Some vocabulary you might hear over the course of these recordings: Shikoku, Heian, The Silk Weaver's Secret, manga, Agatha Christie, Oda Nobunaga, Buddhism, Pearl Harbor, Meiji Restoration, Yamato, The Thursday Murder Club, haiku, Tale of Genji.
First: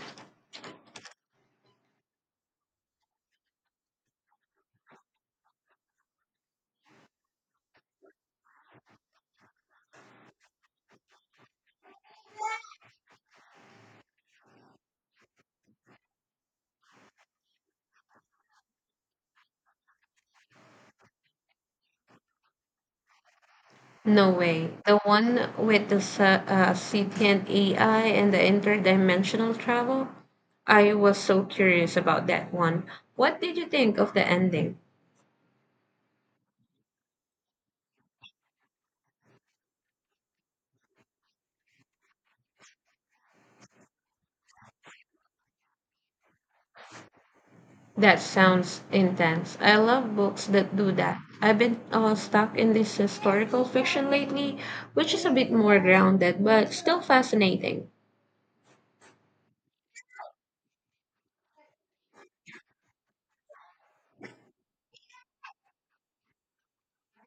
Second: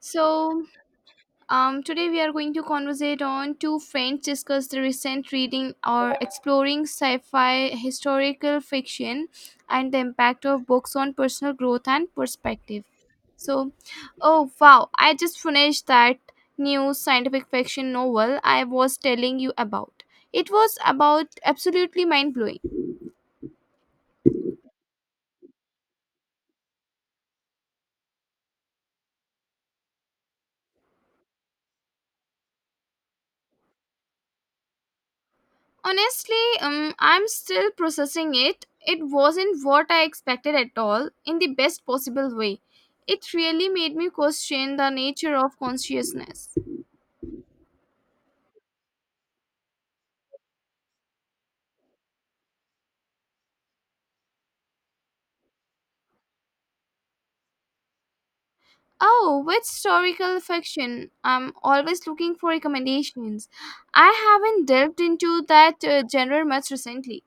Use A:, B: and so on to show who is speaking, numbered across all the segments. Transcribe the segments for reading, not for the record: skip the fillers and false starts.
A: So, Today we are going to conversate on two friends discuss the recent reading or exploring sci-fi historical fiction and the impact of books on personal growth and perspective. So, oh wow, I just finished that new scientific fiction novel I was telling you about. It was about absolutely mind blowing.
B: No way. The one with the sentient AI and the interdimensional travel? I was so curious about that one. What did you think of the ending?
A: Honestly, I'm still processing it. It wasn't what I expected at all, in the best possible way. It really made me question the nature of consciousness.
B: That sounds intense. I love books that do that. I've been stuck in this historical fiction lately, which is a bit more grounded but still fascinating.
A: Oh, with historical fiction, I'm always looking for recommendations. I haven't delved into that genre much recently.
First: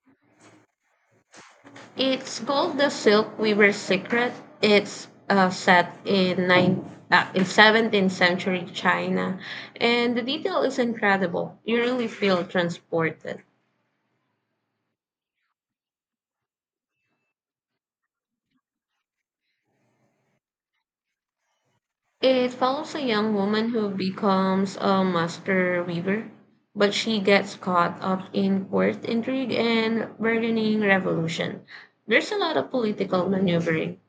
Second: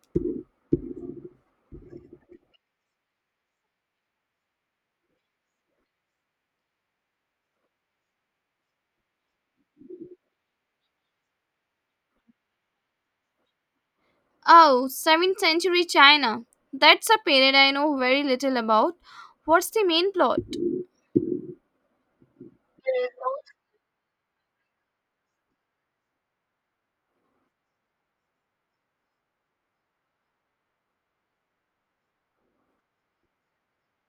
B: It's called the Silk Weaver's Secret. It's set in 17th century China, and the detail is incredible. You really feel transported.
A: Oh, 7th century China. That's a period I know very little about. What's the main plot?
B: It follows a young woman who becomes a master weaver, but she gets caught up in court intrigue and bargaining revolution. There's a lot of political maneuvering.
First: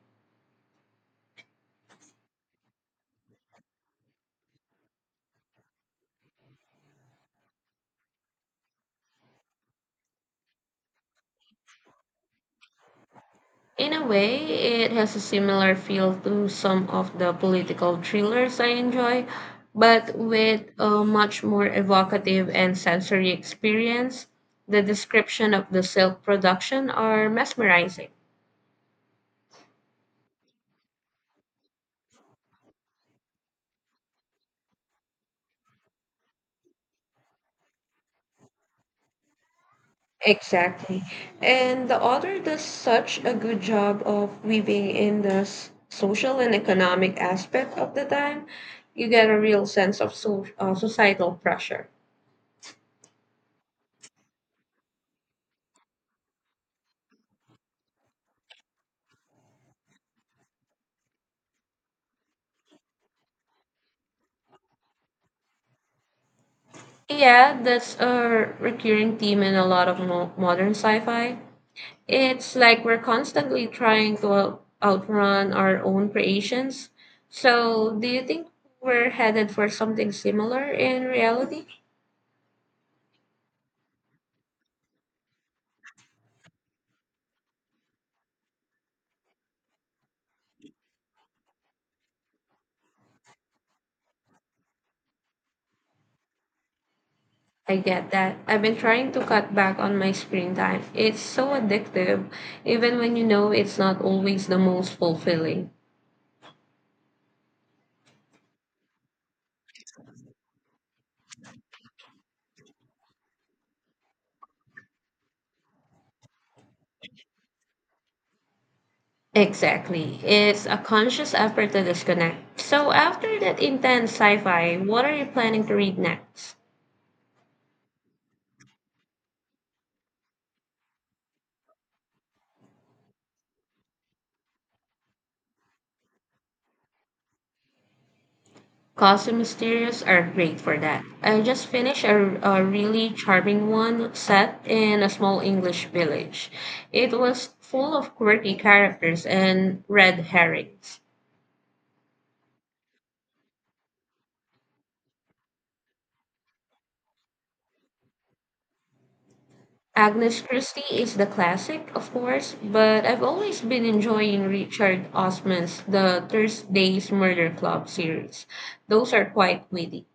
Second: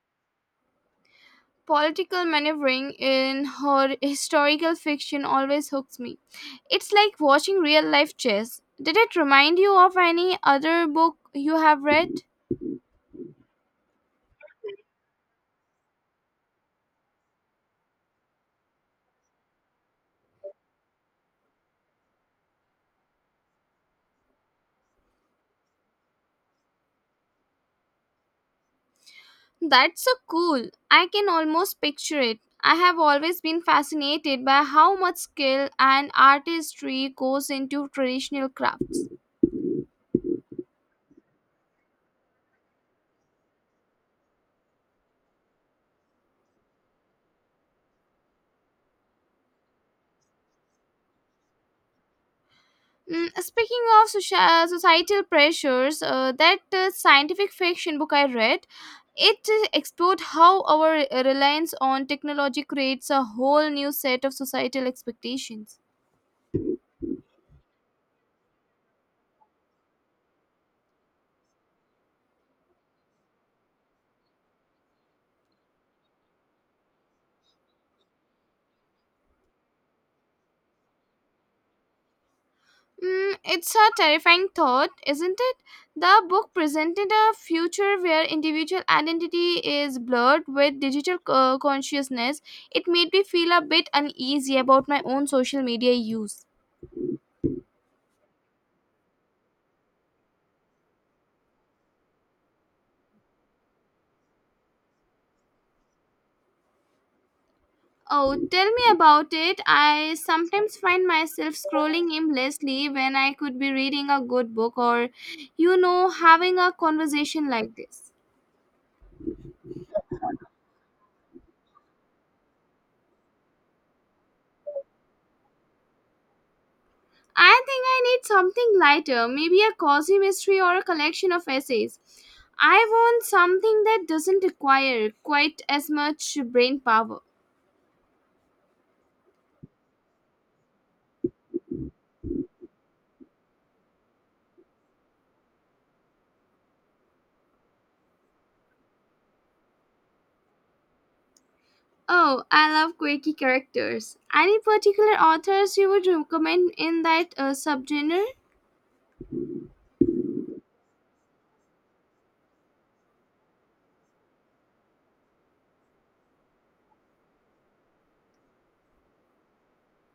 A: Political maneuvering in her historical fiction always hooks me. It's like watching real life chess. Did it remind you of any other book you have read?
B: In a way, it has a similar feel to some of the political thrillers I enjoy, but with a much more evocative and sensory experience. The description of the silk production are mesmerizing.
A: That's so cool. I can almost picture it. I have always been fascinated by how much skill and artistry goes into traditional crafts.
B: Exactly. And the author does such a good job of weaving in the social and economic aspect of the time. You get a real sense of societal pressure.
A: Speaking of societal pressures, that scientific fiction book I read, it explored how our reliance on technology creates a whole new set of societal expectations.
B: Yeah, that's a recurring theme in a lot of modern sci-fi. It's like we're constantly trying to outrun our own creations. So, do you think we're headed for something similar in reality?
A: It's a terrifying thought, isn't it? The book presented a future where individual identity is blurred with digital consciousness. It made me feel a bit uneasy about my own social media use.
B: I get that. I've been trying to cut back on my screen time. It's so addictive, even when you know it's not always the most fulfilling.
A: Oh, tell me about it. I sometimes find myself scrolling aimlessly when I could be reading a good book or, having a conversation like this.
B: Exactly. It's a conscious effort to disconnect. So, after that intense sci fi, what are you planning to read next?
A: I think I need something lighter, maybe a cozy mystery or a collection of essays. I want something that doesn't require quite as much brain power.
B: Cosmic Mysterious are great for that. I just finished a really charming one set in a small English village. It was full of quirky characters and red herrings.
A: Oh, I love quirky characters. Any particular authors you would recommend in that subgenre?
B: Agnes Christie is the classic, of course, but I've always been enjoying Richard Osman's The Thursday's Murder Club series. Those are quite witty.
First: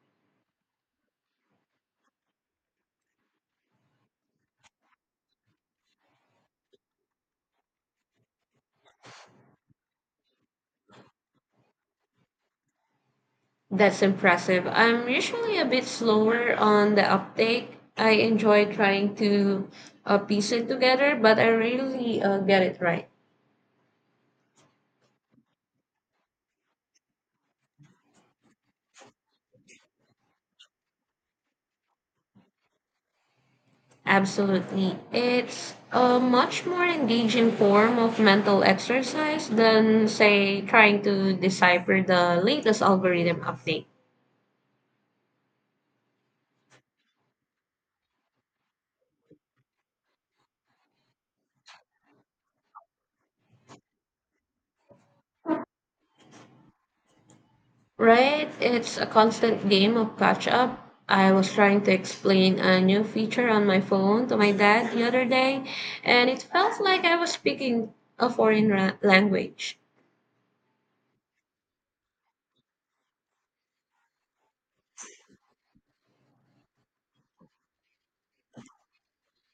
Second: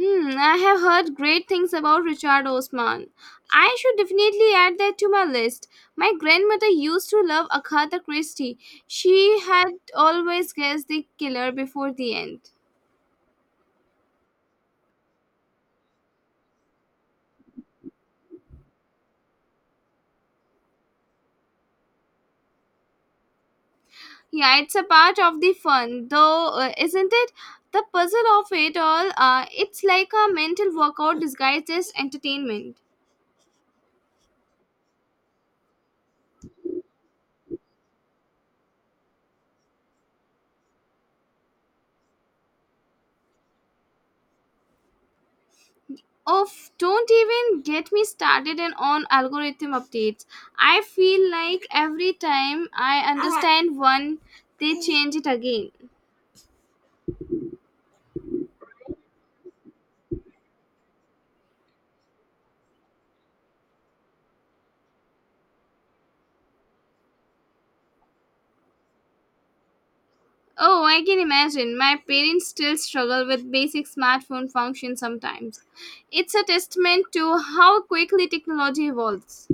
A: Hmm, I have heard great things about Richard Osman. I should definitely add that to my list. My grandmother used to love Agatha Christie. She had always guessed the killer before the end.
B: That's impressive. I'm usually a bit slower on the uptake. I enjoy trying to piece it together, but I rarely get it right.
A: Yeah, it's a part of the fun, though, isn't it? The puzzle of it all, it's like a mental workout disguised as entertainment.
B: Absolutely. It's a much more engaging form of mental exercise than, say, trying to decipher the latest algorithm update.
A: Oh, don't even get me started in on algorithm updates. I feel like every time I understand one, they change it again.
B: Right? It's a constant game of catch up. I was trying to explain a new feature on my phone to my dad the other day, and it felt like I was speaking a foreign language.
A: Oh, I can imagine. My parents still struggle with basic smartphone functions sometimes. It's a testament to how quickly technology evolves.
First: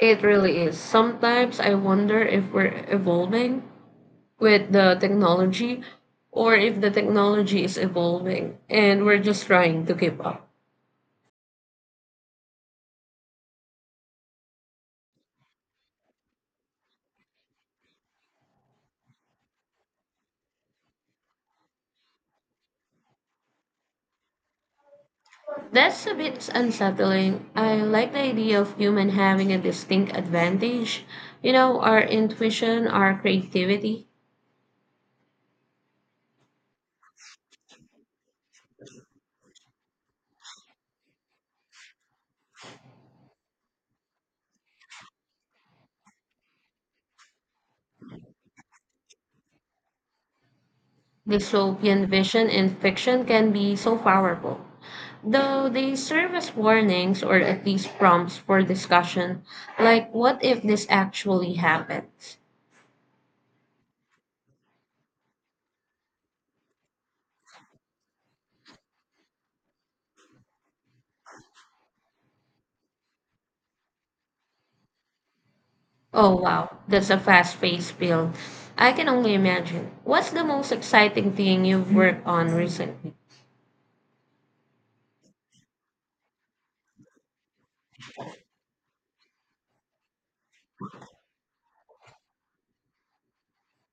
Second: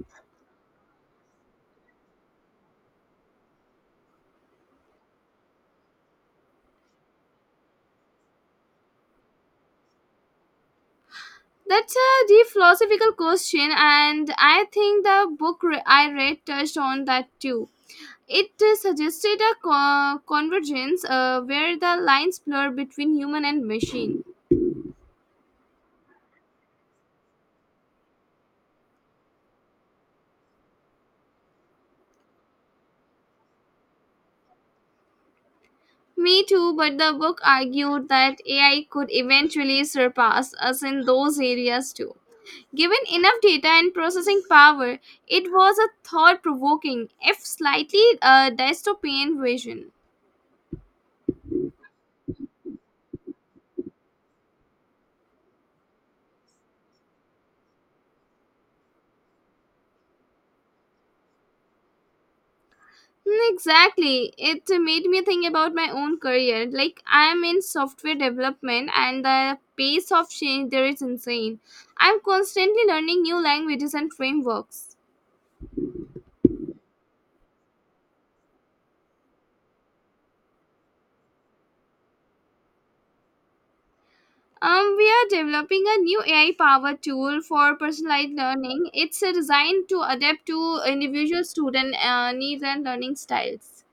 B: It really is. Sometimes I wonder if we're evolving with the technology or if the technology is evolving and we're just trying to keep up.
A: That's a deep philosophical question, and I think the I read touched on that too. It suggested a convergence where the lines blur between human and machine.
B: That's a bit unsettling. I like the idea of human having a distinct advantage. You know, our intuition, our creativity,
A: Me too, but the book argued that AI could eventually surpass us in those areas too. Given enough data and processing power, it was a thought provoking, if slightly dystopian vision.
B: dystopian vision in fiction can be so powerful. Though they serve as warnings or at least prompts for discussion, like what if this actually happens?
A: Exactly. It made me think about my own career. Like, I am in software development, and the pace of change there is insane. I'm constantly learning new languages and frameworks.
B: Oh wow, that's a fast paced build. I can only imagine. What's the most exciting thing you've worked on recently?
A: We are developing a new AI powered tool for personalized learning. It's designed to adapt to individual student needs and learning styles.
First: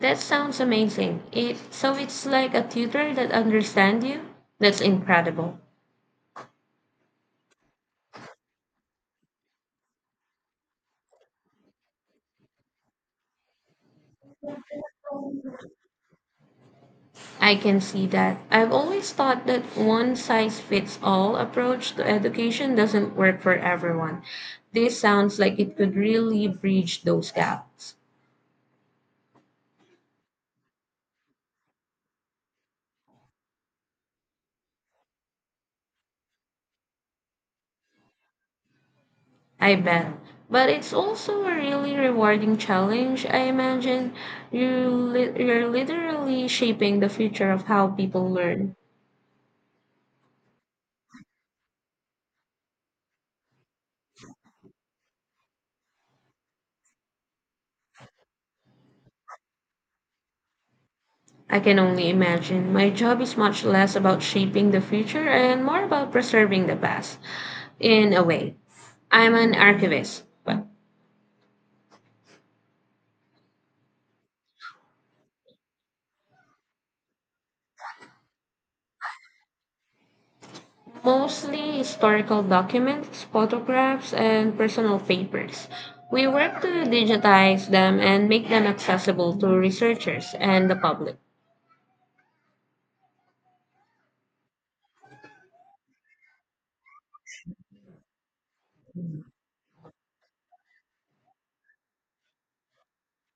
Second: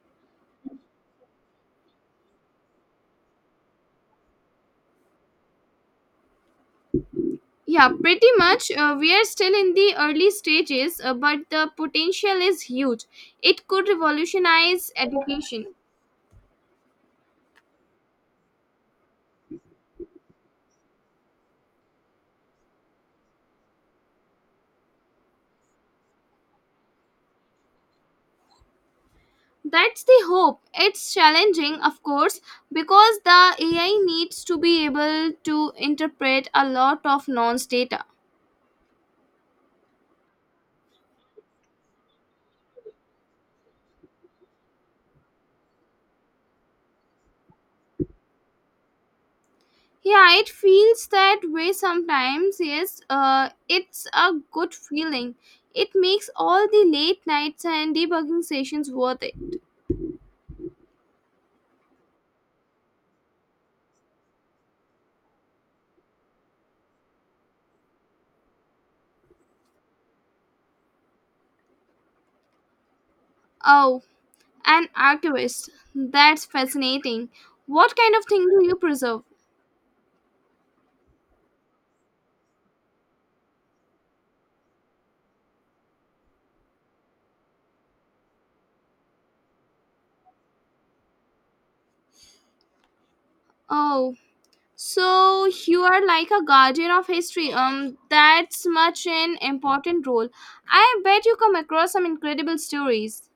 B: That sounds amazing. It so it's like a tutor that understands you? That's incredible.
A: Yeah, pretty much. We are still in the early stages, but the potential is huge. It could revolutionize education.
B: I can see that. I've always thought that one size fits all approach to education doesn't work for everyone. This sounds like it could really bridge those gaps.
A: That's the hope. It's challenging, of course, because the AI needs to be able to interpret a lot of nonce data.
B: I bet. But it's also a really rewarding challenge, I imagine. You're literally shaping the future of how people learn.
A: Yeah, it feels that way sometimes. Yes, it's a good feeling. It makes all the late nights and debugging sessions worth it.
B: I can only imagine. My job is much less about shaping the future and more about preserving the past, in a way. I'm an archivist, but
A: Oh, an archivist. That's fascinating. What kind of thing do you preserve?
B: mostly historical documents, photographs, and personal papers. We work to digitize them and make them accessible to researchers and the public.
A: Oh, so you are like a guardian of history. That's much an important role. I bet you come across some incredible stories.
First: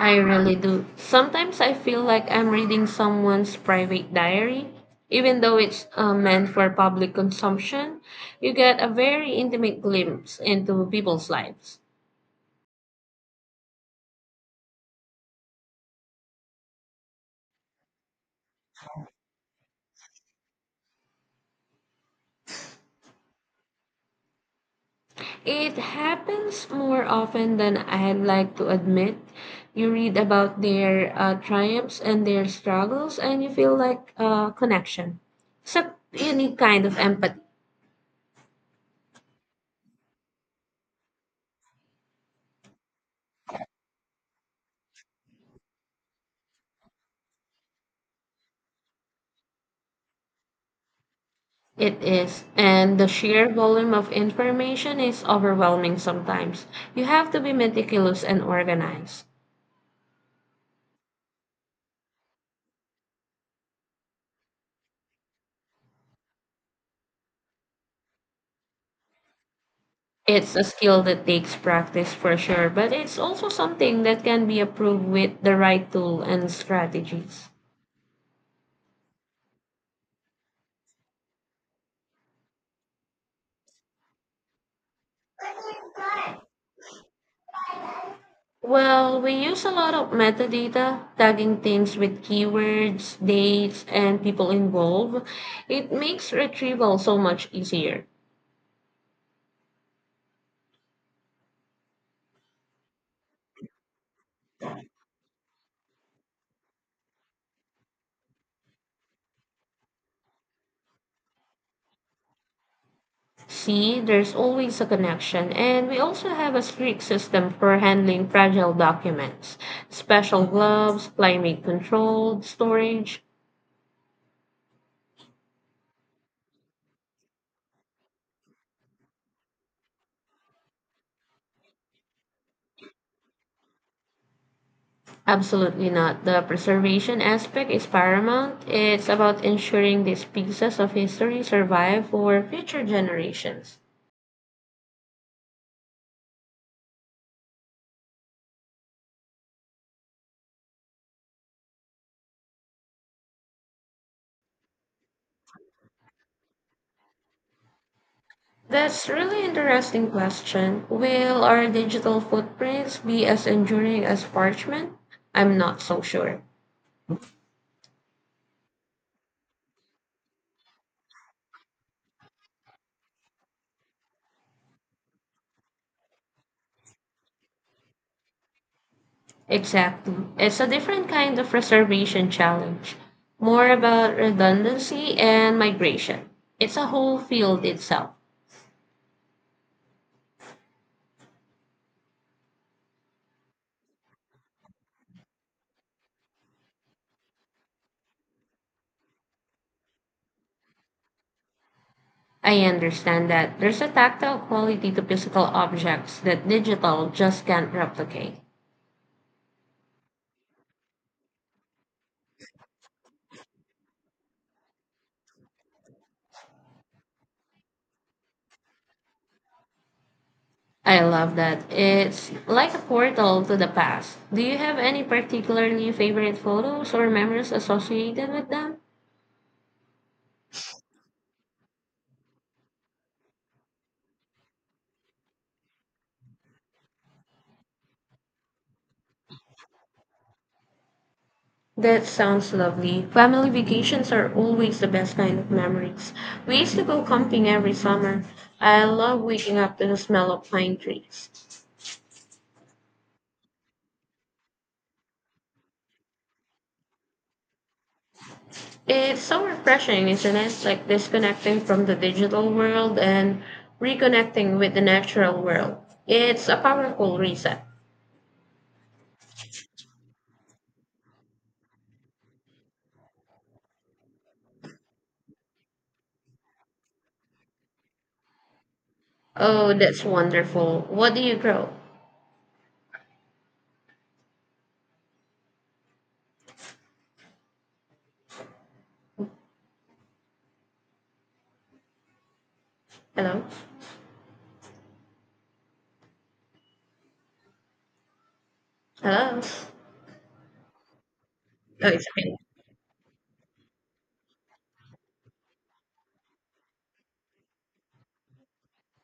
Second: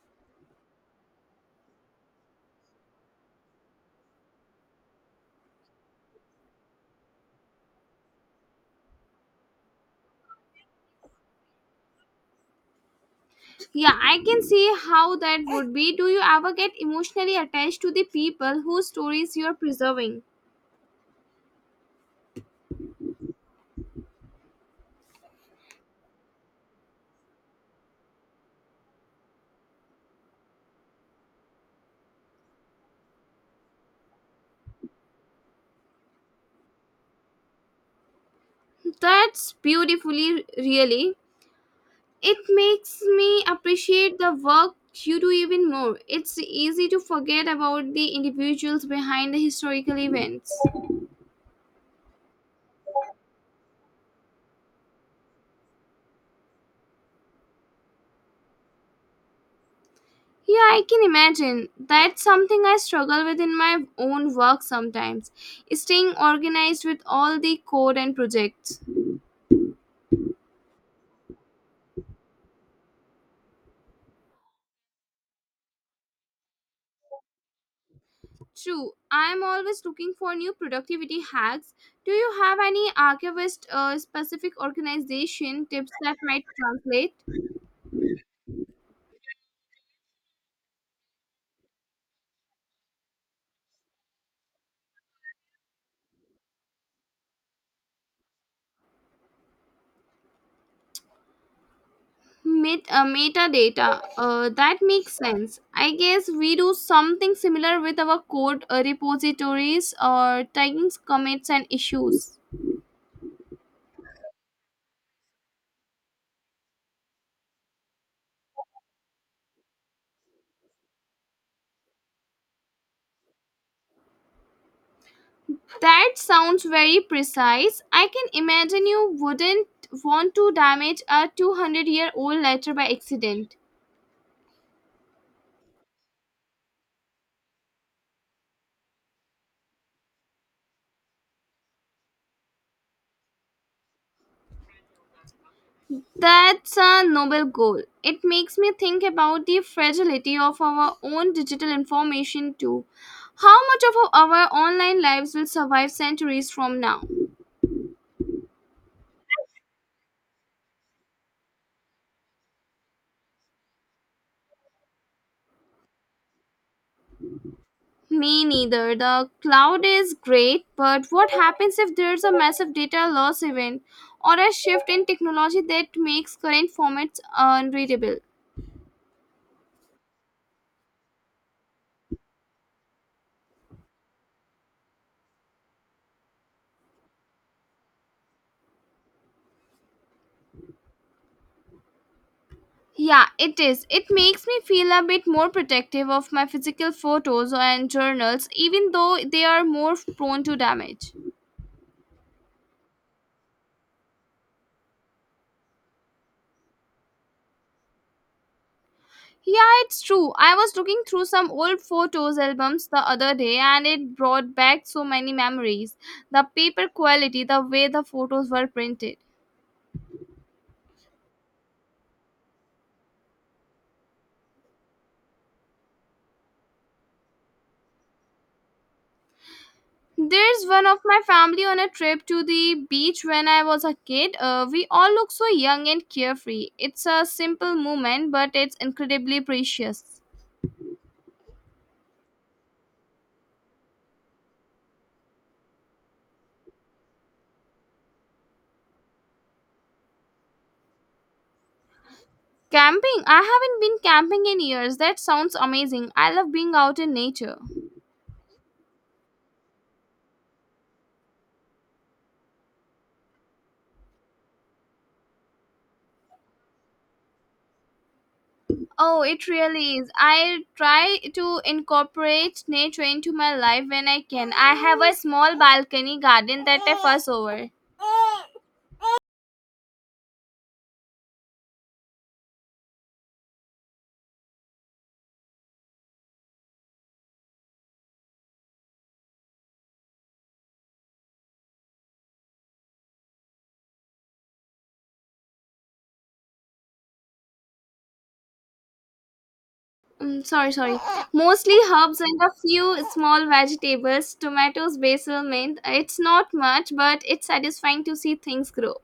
B: I really do. Sometimes I feel like I'm reading someone's private diary, even though it's meant for public consumption. You get a very intimate glimpse into people's lives.
A: Yeah, I can see how that would be. Do you ever get emotionally attached to the people whose stories you are preserving?
B: It happens more often than I'd like to admit. You read about their triumphs and their struggles, and you feel like a connection. It's a unique kind of empathy.
A: That's beautifully, really. It makes me appreciate the work you do even more. It's easy to forget about the individuals behind the historical events.
B: It is, and the sheer volume of information is overwhelming sometimes. You have to be meticulous and organized.
A: Yeah, I can imagine. That's something I struggle with in my own work sometimes, staying organized with all the code and projects.
B: It's a skill that takes practice for sure, but it's also something that can be improved with the right tool and strategies.
A: True, I'm always looking for new productivity hacks. Do you have any archivist specific organization tips that might translate?
B: Well, we use a lot of metadata, tagging things with keywords, dates, and people involved. It makes retrieval so much easier.
A: Metadata, that makes sense. I guess we do something similar with our code repositories or tagging commits and issues.
B: See, there's always a connection, and we also have a strict system for handling fragile documents. Special gloves, climate controlled storage.
A: That sounds very precise. I can imagine you wouldn't want to damage a 200-year-old letter by accident.
B: Absolutely not. The preservation aspect is paramount. It's about ensuring these pieces of history survive for future generations.
A: That's a noble goal. It makes me think about the fragility of our own digital information, too. How much of our online lives will survive centuries from now?
B: That's really interesting question. Will our digital footprints be as enduring as parchment? I'm not so sure.
A: Me neither. The cloud is great, but what happens if there's a massive data loss event or a shift in technology that makes current formats unreadable?
B: Exactly. It's a different kind of reservation challenge, more about redundancy and migration. It's a whole field itself.
A: Yeah, it is. It makes me feel a bit more protective of my physical photos and journals, even though they are more prone to damage.
B: I understand that there's a tactile quality to physical objects that digital just can't replicate.
A: Yeah, it's true. I was looking through some old photos albums the other day and it brought back so many memories. The paper quality, the way the photos were printed.
B: I love that. It's like a portal to the past. Do you have any particularly favorite photos or memories associated with them?
A: There's one of my family on a trip to the beach when I was a kid. We all look so young and carefree. It's a simple moment, but it's incredibly precious.
B: That sounds lovely. Family vacations are always the best kind of memories. We used to go camping every summer. I love waking up to the smell of pine trees.
A: Camping? I haven't been camping in years. That sounds amazing. I love being out in nature.
B: It's so refreshing, isn't it? Like disconnecting from the digital world and reconnecting with the natural world. It's a powerful reset.
A: Oh, it really is. I try to incorporate nature into my life when I can. I have a small balcony garden that I fuss over.
B: Oh, that's wonderful. What do you grow? Hello? Hello? Oh,
A: Sorry, sorry. Mostly
B: it's
A: herbs
B: okay.
A: and a few small vegetables, tomatoes, basil, mint. It's not much, but it's satisfying to see things grow.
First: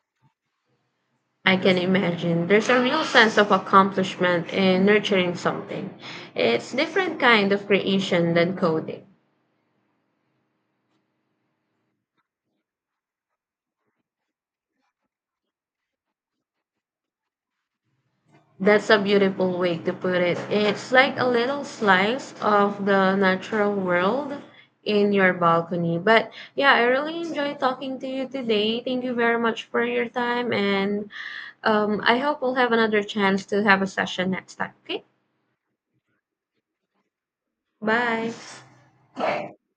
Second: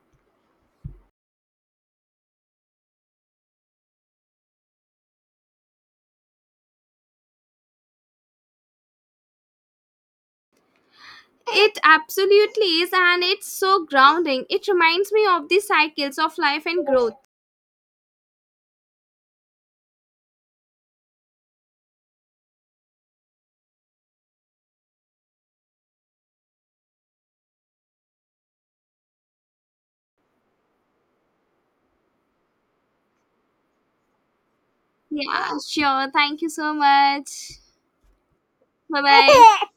B: I can imagine. There's a real sense of accomplishment in nurturing something. It's different kind of creation than coding.
A: It absolutely is, and it's so grounding. It reminds me of the cycles of life and growth.
B: That's a beautiful way to put it. It's like a little slice of the natural world in your balcony. But yeah, I really enjoy talking to you today. Thank you very much for your time and I hope we'll have another chance to have a session next time. Okay?
A: Yeah, sure. Thank you so much.
B: Bye.
A: Bye bye.